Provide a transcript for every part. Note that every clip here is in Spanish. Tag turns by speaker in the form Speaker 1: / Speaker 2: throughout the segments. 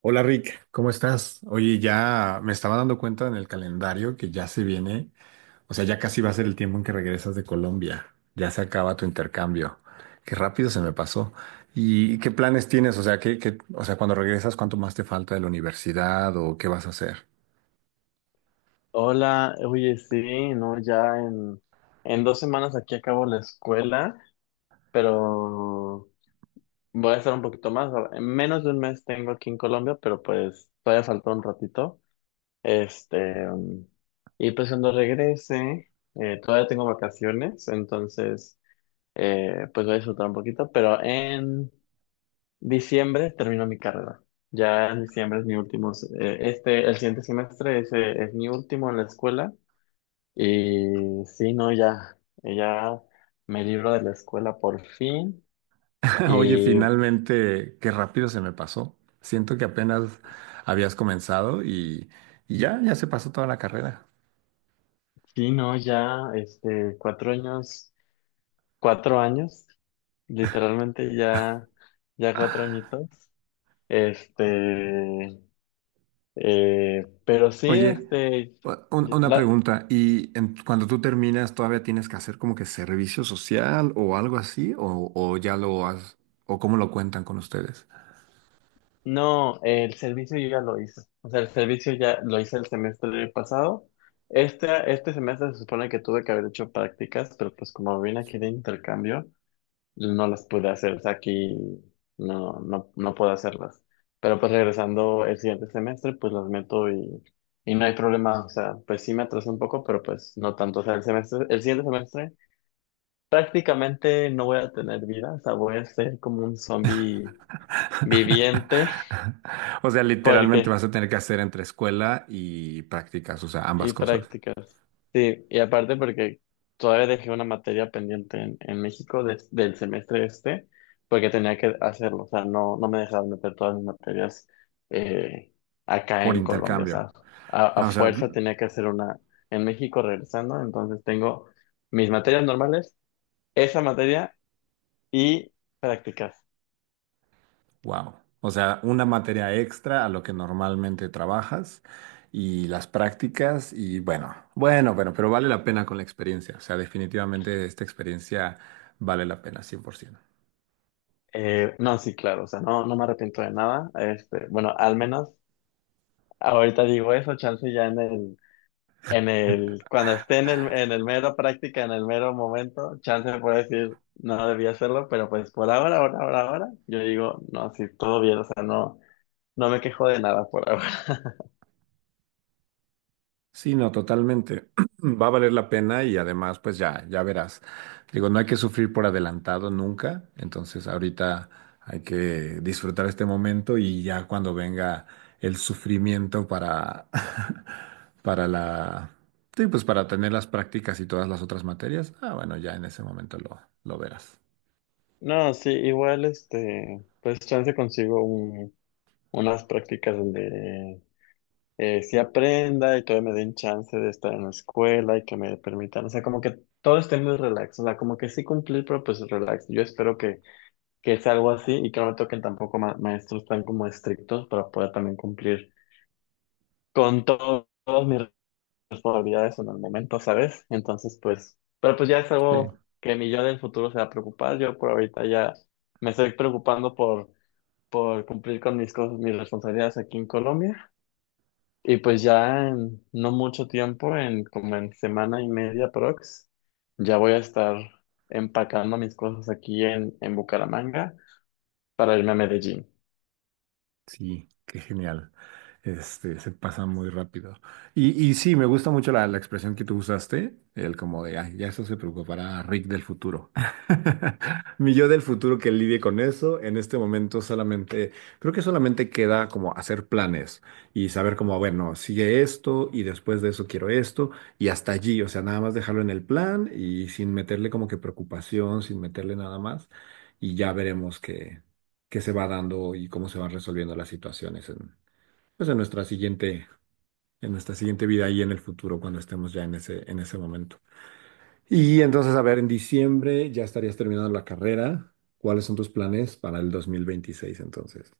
Speaker 1: Hola Rick, ¿cómo estás? Oye, ya me estaba dando cuenta en el calendario que ya se viene, o sea, ya casi va a ser el tiempo en que regresas de Colombia, ya se acaba tu intercambio. Qué rápido se me pasó. ¿Y qué planes tienes? O sea, cuando regresas, ¿cuánto más te falta de la universidad o qué vas a hacer?
Speaker 2: Hola, oye, sí, no, ya en 2 semanas aquí acabo la escuela, pero voy a estar un poquito más. En menos de un mes tengo aquí en Colombia, pero pues todavía faltó un ratito. Este, y pues cuando regrese, todavía tengo vacaciones, entonces pues voy a disfrutar un poquito, pero en diciembre termino mi carrera. Ya en diciembre es mi último, el siguiente semestre ese es mi último en la escuela. Y sí, no, ya, ya me libro de la escuela por fin.
Speaker 1: Oye,
Speaker 2: Y
Speaker 1: finalmente, qué rápido se me pasó. Siento que apenas habías comenzado y ya, ya se pasó toda la carrera.
Speaker 2: sí, no, ya, 4 años, 4 años, literalmente ya, ya 4 añitos. Este, pero sí,
Speaker 1: Oye, una
Speaker 2: la,
Speaker 1: pregunta, ¿y cuando tú terminas todavía tienes que hacer como que servicio social o algo así? O ya lo has, o cómo lo cuentan con ustedes?
Speaker 2: no, el servicio yo ya lo hice. O sea, el servicio ya lo hice el semestre pasado. Este semestre se supone que tuve que haber hecho prácticas, pero pues como vine aquí de intercambio, no las pude hacer, o sea, aquí no, no, no puedo hacerlas. Pero pues regresando el siguiente semestre, pues las meto y no hay problema, o sea, pues sí me atrasé un poco, pero pues no tanto, o sea, el siguiente semestre prácticamente no voy a tener vida, o sea, voy a ser como un zombie viviente,
Speaker 1: O sea, literalmente
Speaker 2: porque.
Speaker 1: vas a tener que hacer entre escuela y prácticas, o sea, ambas
Speaker 2: Y
Speaker 1: cosas,
Speaker 2: prácticas. Sí, y aparte porque todavía dejé una materia pendiente en, México de del semestre este, porque tenía que hacerlo, o sea, no, no me dejaban meter todas mis materias eh, acá
Speaker 1: por
Speaker 2: en Colombia, o
Speaker 1: intercambio.
Speaker 2: sea, a,
Speaker 1: Ah, o sea,
Speaker 2: fuerza tenía que hacer una en México regresando, entonces tengo mis materias normales, esa materia y prácticas.
Speaker 1: wow. O sea, una materia extra a lo que normalmente trabajas y las prácticas y bueno, bueno, bueno, pero vale la pena con la experiencia. O sea, definitivamente esta experiencia vale la pena 100%.
Speaker 2: No, sí, claro, o sea, no, no me arrepiento de nada, bueno, al menos ahorita digo eso, chance ya en el. Cuando esté en el mero práctica, en el mero momento, chance puede decir, no debía hacerlo, pero pues por ahora, yo digo, no, sí, todo bien, o sea, no, no me quejo de nada por ahora.
Speaker 1: Sí, no, totalmente. Va a valer la pena y además, pues ya, ya verás. Digo, no hay que sufrir por adelantado nunca. Entonces, ahorita hay que disfrutar este momento y ya cuando venga el sufrimiento para, para sí, pues para tener las prácticas y todas las otras materias, ah, bueno, ya en ese momento lo verás.
Speaker 2: No, sí, igual, pues chance consigo unas prácticas donde sí aprenda y todavía me den chance de estar en la escuela y que me permitan, o sea, como que todo esté muy relax, o sea, como que sí cumplir, pero pues relax. Yo espero que es algo así y que no me toquen tampoco maestros tan como estrictos para poder también cumplir con todas mis responsabilidades en el momento, ¿sabes? Entonces, pues, pero pues ya es
Speaker 1: Sí.
Speaker 2: algo que mi yo del futuro se va a preocupar. Yo por ahorita ya me estoy preocupando por, cumplir con mis cosas, mis responsabilidades aquí en Colombia. Y pues ya en no mucho tiempo, en como en semana y media, ya voy a estar empacando mis cosas aquí en, Bucaramanga para irme a Medellín.
Speaker 1: Sí, qué genial. Este, se pasa muy rápido. Y sí, me gusta mucho la expresión que tú usaste, el como de, "Ay, ya eso se preocupará Rick del futuro. Mi yo del futuro que lidie con eso". En este momento solamente, creo que solamente queda como hacer planes y saber como, bueno, sigue esto y después de eso quiero esto y hasta allí, o sea, nada más dejarlo en el plan y sin meterle como que preocupación, sin meterle nada más y ya veremos que se va dando y cómo se van resolviendo las situaciones en, pues en nuestra siguiente vida y en el futuro cuando estemos ya en ese momento. Y entonces, a ver, en diciembre ya estarías terminando la carrera. ¿Cuáles son tus planes para el dos mil veintiséis entonces?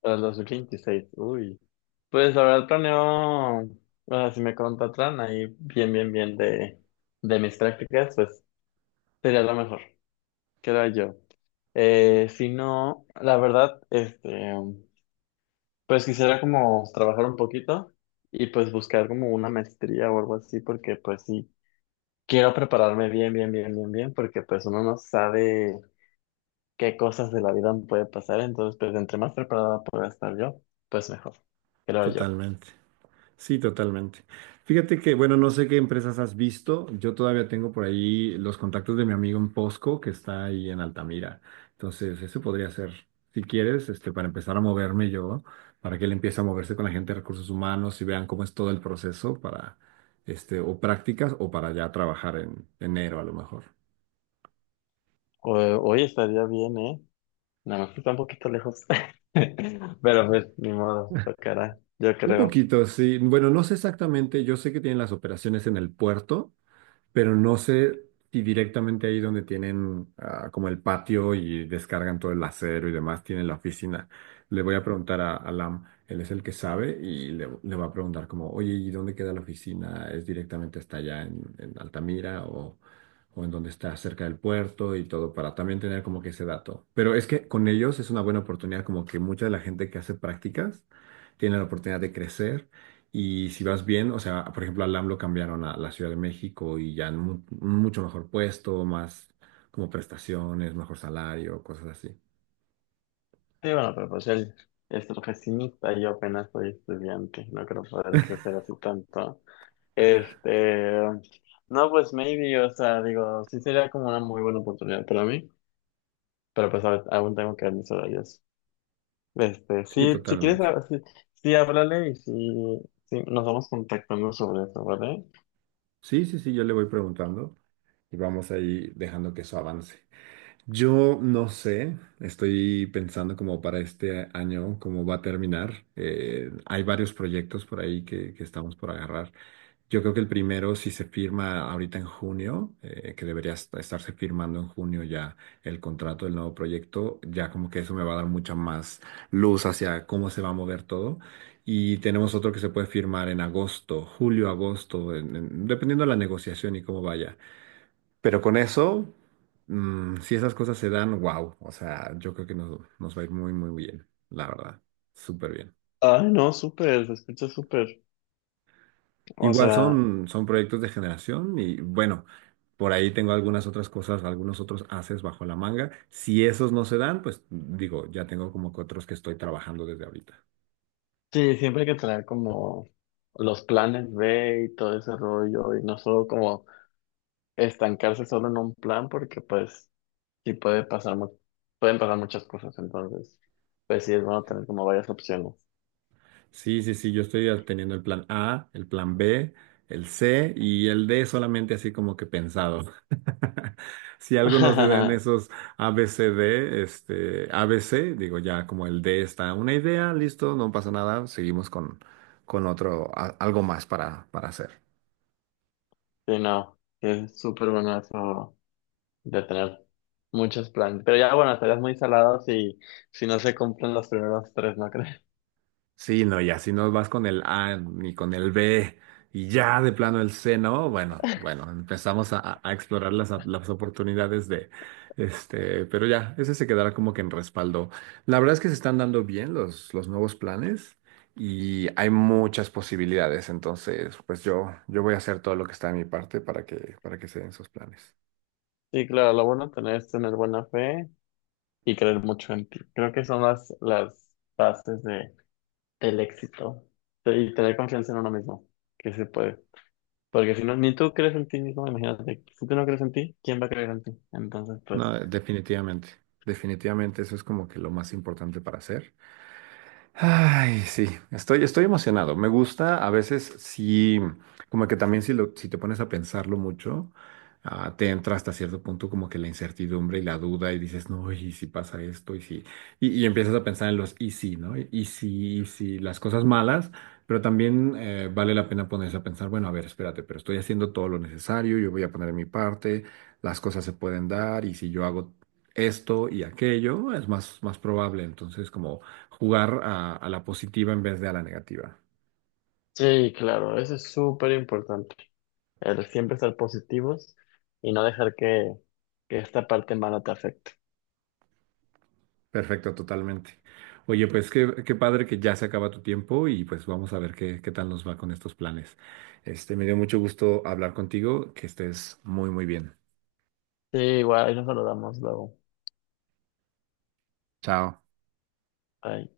Speaker 2: Para el 2026, uy. Pues la verdad planeo, o sea, si me contratan ahí bien, bien, bien de mis prácticas, pues sería lo mejor, creo yo. Si no, la verdad, pues quisiera como trabajar un poquito y pues buscar como una maestría o algo así, porque pues sí, quiero prepararme bien, bien, bien, bien, bien, porque pues uno no sabe qué cosas de la vida puede pasar, entonces pues entre más preparada pueda estar yo, pues mejor, creo yo.
Speaker 1: Totalmente. Sí, totalmente. Fíjate que, bueno, no sé qué empresas has visto. Yo todavía tengo por ahí los contactos de mi amigo en Posco, que está ahí en Altamira. Entonces, eso podría ser, si quieres, este, para empezar a moverme yo, para que él empiece a moverse con la gente de recursos humanos y vean cómo es todo el proceso para, este, o prácticas o para ya trabajar en enero a lo mejor.
Speaker 2: O- Hoy estaría bien, ¿eh? Nada más que está un poquito lejos. Pero pues, ni modo, tocará, yo
Speaker 1: Un
Speaker 2: creo.
Speaker 1: poquito, sí. Bueno, no sé exactamente. Yo sé que tienen las operaciones en el puerto, pero no sé si directamente ahí donde tienen ah, como el patio y descargan todo el acero y demás, tienen la oficina. Le voy a preguntar a Lam, él es el que sabe y le va a preguntar como, oye, ¿y dónde queda la oficina? ¿Es directamente hasta allá en Altamira o en donde está cerca del puerto y todo para también tener como que ese dato? Pero es que con ellos es una buena oportunidad, como que mucha de la gente que hace prácticas tiene la oportunidad de crecer y si vas bien, o sea, por ejemplo, al LAM lo cambiaron a la Ciudad de México y ya en un mucho mejor puesto, más como prestaciones, mejor salario, cosas así.
Speaker 2: Sí, bueno, pero pues él es profesionista y yo apenas soy estudiante. No creo poder crecer así tanto. Este, no, pues maybe, o sea, digo, sí sería como una muy buena oportunidad para mí. Pero pues aún tengo que ver mis horarios.
Speaker 1: Sí,
Speaker 2: Sí, si quieres,
Speaker 1: totalmente.
Speaker 2: ah, sí, sí, háblale y sí, sí, nos vamos contactando sobre eso, ¿vale?
Speaker 1: Sí, sí, sí, yo le voy preguntando y vamos ahí dejando que eso avance. Yo no sé, estoy pensando como para este año, cómo va a terminar. Hay varios proyectos por ahí que estamos por agarrar. Yo creo que el primero, si se firma ahorita en junio, que debería estarse firmando en junio ya el contrato del nuevo proyecto, ya como que eso me va a dar mucha más luz hacia cómo se va a mover todo. Y tenemos otro que se puede firmar en agosto, julio, agosto, dependiendo de la negociación y cómo vaya. Pero con eso, si esas cosas se dan, wow, o sea, yo creo que nos va a ir muy, muy bien, la verdad, súper bien.
Speaker 2: Ay, no, súper, se escucha súper. O
Speaker 1: Igual
Speaker 2: sea,
Speaker 1: son, son proyectos de generación y bueno, por ahí tengo algunas otras cosas, algunos otros haces bajo la manga. Si esos no se dan, pues digo, ya tengo como que otros que estoy trabajando desde ahorita.
Speaker 2: sí, siempre hay que traer como los planes B y todo ese rollo y no solo como estancarse solo en un plan porque pues sí puede pasar, pueden pasar muchas cosas, entonces pues sí es bueno tener como varias opciones.
Speaker 1: Sí, sí, sí, yo estoy teniendo el plan A, el plan B, el C y el D solamente así como que pensado. Si algo no se da en esos A B C D este, A B C digo ya como el D está una idea, listo, no pasa nada, seguimos con otro, algo más para hacer.
Speaker 2: Sí, no, sí es súper bueno eso de tener muchos planes, pero ya bueno, estarías muy salado si, si no se cumplen los primeros tres, ¿no crees?
Speaker 1: Sí, no, ya si no vas con el A ni con el B y ya de plano el C, ¿no? Bueno, bueno, empezamos a, a explorar las oportunidades de este, pero ya, ese se quedará como que en respaldo. La verdad es que se están dando bien los nuevos planes y hay muchas posibilidades, entonces, pues yo voy a hacer todo lo que está de mi parte para que se den esos planes.
Speaker 2: Sí, claro, lo bueno tener es tener buena fe y creer mucho en ti. Creo que son las, bases de, del éxito y tener confianza en uno mismo, que se puede. Porque si no, ni tú crees en ti mismo, imagínate, si tú no crees en ti, ¿quién va a creer en ti? Entonces, pues,
Speaker 1: No, definitivamente, definitivamente eso es como que lo más importante para hacer. Ay, sí, estoy, estoy emocionado. Me gusta, a veces sí, como que también si, lo, si te pones a pensarlo mucho, ah, te entra hasta cierto punto como que la incertidumbre y la duda y dices, no, y si pasa esto, y si, y empiezas a pensar en los y si, ¿no? Y si, las cosas malas, pero también vale la pena ponerse a pensar, bueno, a ver, espérate, pero estoy haciendo todo lo necesario, yo voy a poner mi parte, las cosas se pueden dar, y si yo hago esto y aquello, es más, más probable. Entonces, como jugar a la positiva en vez de a la negativa.
Speaker 2: sí, claro, eso es súper importante, el siempre ser positivos y no dejar que, esta parte mala te afecte.
Speaker 1: Perfecto, totalmente. Oye, pues qué padre que ya se acaba tu tiempo y pues vamos a ver qué tal nos va con estos planes. Este, me dio mucho gusto hablar contigo, que estés muy, muy bien.
Speaker 2: Sí, igual, ahí nos saludamos luego.
Speaker 1: Chao.
Speaker 2: Bye.